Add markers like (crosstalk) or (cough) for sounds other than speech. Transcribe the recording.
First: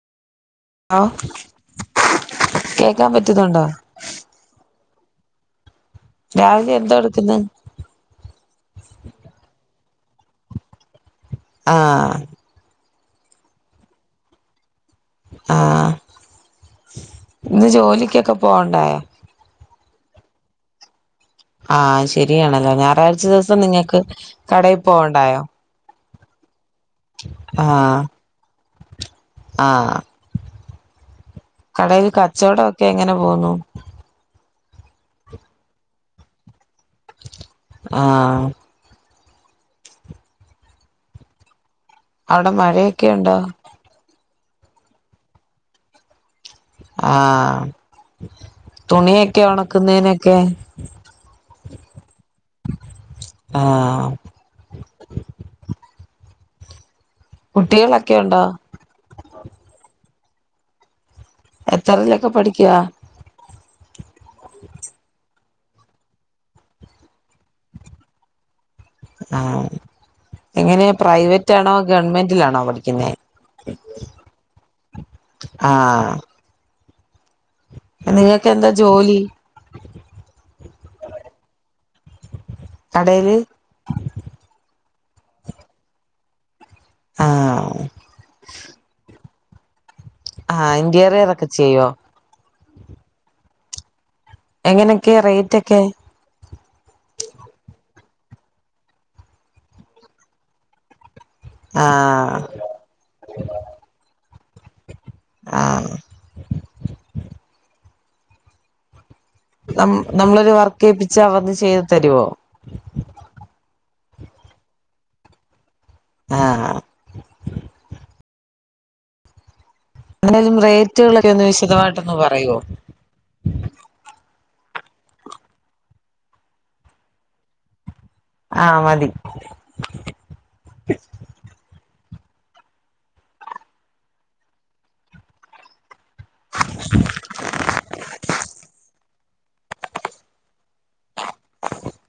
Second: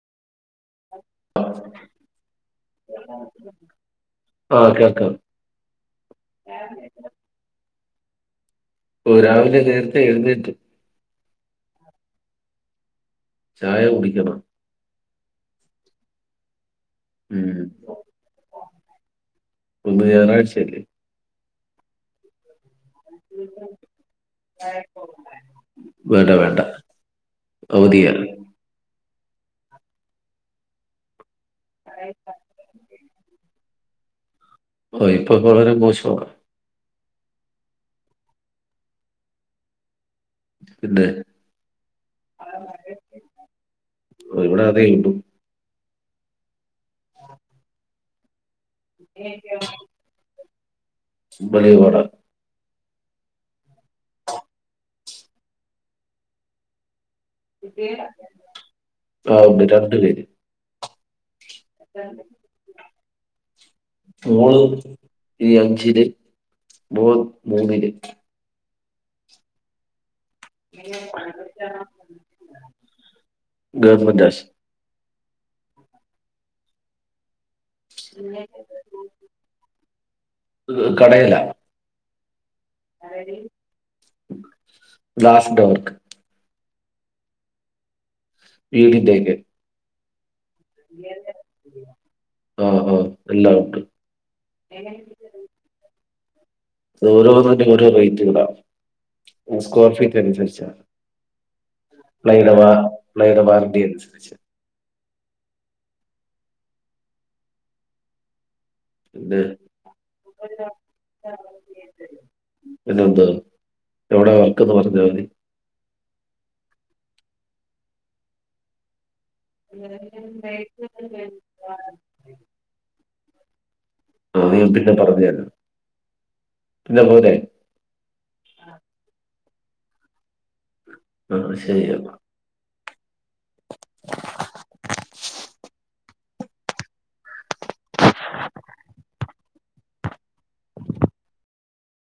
How കേക്കാം പറ്റുന്നുണ്ടോ? ആഹ് കേൾക്കാം. രാവിലെ എന്താ എടുക്ക്ന്ന ഓ രാവിലെ നേരത്തെ എഴുന്നേറ്റ് ആഹ് ചായ കുടിക്കണം ആഹ് ഉം ഇന്ന് ജോലിക്കൊക്കെ പോണ്ടായൊ ഇന്ന് ഞായറാഴ്ച്ചയല്ലേ ആഹ് അത് ശരിയാണല്ലെ ഞായറാഴ്ച്ച ദിവസം നിങ്ങക്ക് കടയിൽ പോവണ്ടായൊ വേണ്ട വേണ്ട ആഹ് അവദിയ ആഹ് കടയിൽ കച്ചവടൊക്കെ എങ്ങനെ പോന്നു ഓ ഇപ്പൊ വളരെ മോശആ ആഹ് പിന്നെ അവിടെ മഴയൊക്കെയുണ്ടോ ഓ ഇവിടെ അതെ ഇണ്ടു ആഹ് തുണിയൊക്കെ ഉണക്കുന്നേ നൊക്കെ ബലിയ പാട ആഹ് ആഹ് കുട്ടികളൊക്കെ ഉണ്ടോ ആണ്ട് രണ്ടു പേര് എത്രതിലൊക്കെ പഠിക്ക്യാ മോള് ഈ അഞ്ചില് മോൻ മൂന്നില് ആഹ് എങ്ങനെയ പ്രൈവറ്റാണോ ഗവൺമെന്റിലാണോ പഠിക്കുന്നെ ഗവൺമെന്റ് ആശു ആഹ് നിങ്ങക്കെന്താ ജോലി കടേല് ഗ്ലാസ്‌ ഡോർക്ക് ആഹ് വീടിന്റെയൊക്കെ ആഹ ഇന്റീറിയർ ഒക്കെ ചെയ്യോ ആഹ ആഹ് എല്ലാം ഉണ്ട് എങ്ങനെയൊക്കെ റേറ്റ് ഒക്കെ അത് ഓരോന്നായ്റ്റ് ഓരോ റേറ്റ്കളാണ് സ്ക്വയർ ഫീറ്റ് അനുസരിച്ചാണ് ആഹ് നൈഡവാ നൈഡവാറന്റി അനുസരിച്ച് ആഹ് പിന്നെ ന നമ്മളൊരു വർക്കേപ്പിച്ച വന്ന് ചെയ്തു തര്വോ പിന്നെ എന്താ എവിടെ വർക്കെന്ന് പറഞ്ഞാ മതി ആഹ് ഉം (unintelligible) എങ്ങനേണ് റേറ്റുകളൊക്കെ ഒന്ന് വിശദമായിട്ടൊന്ന് പറയോ അത് ഞാൻ പിന്നെ പറഞ്ഞു തരാ പിന്നെ പോരെ ആഹ് മതി ആ ശരി എന്നാ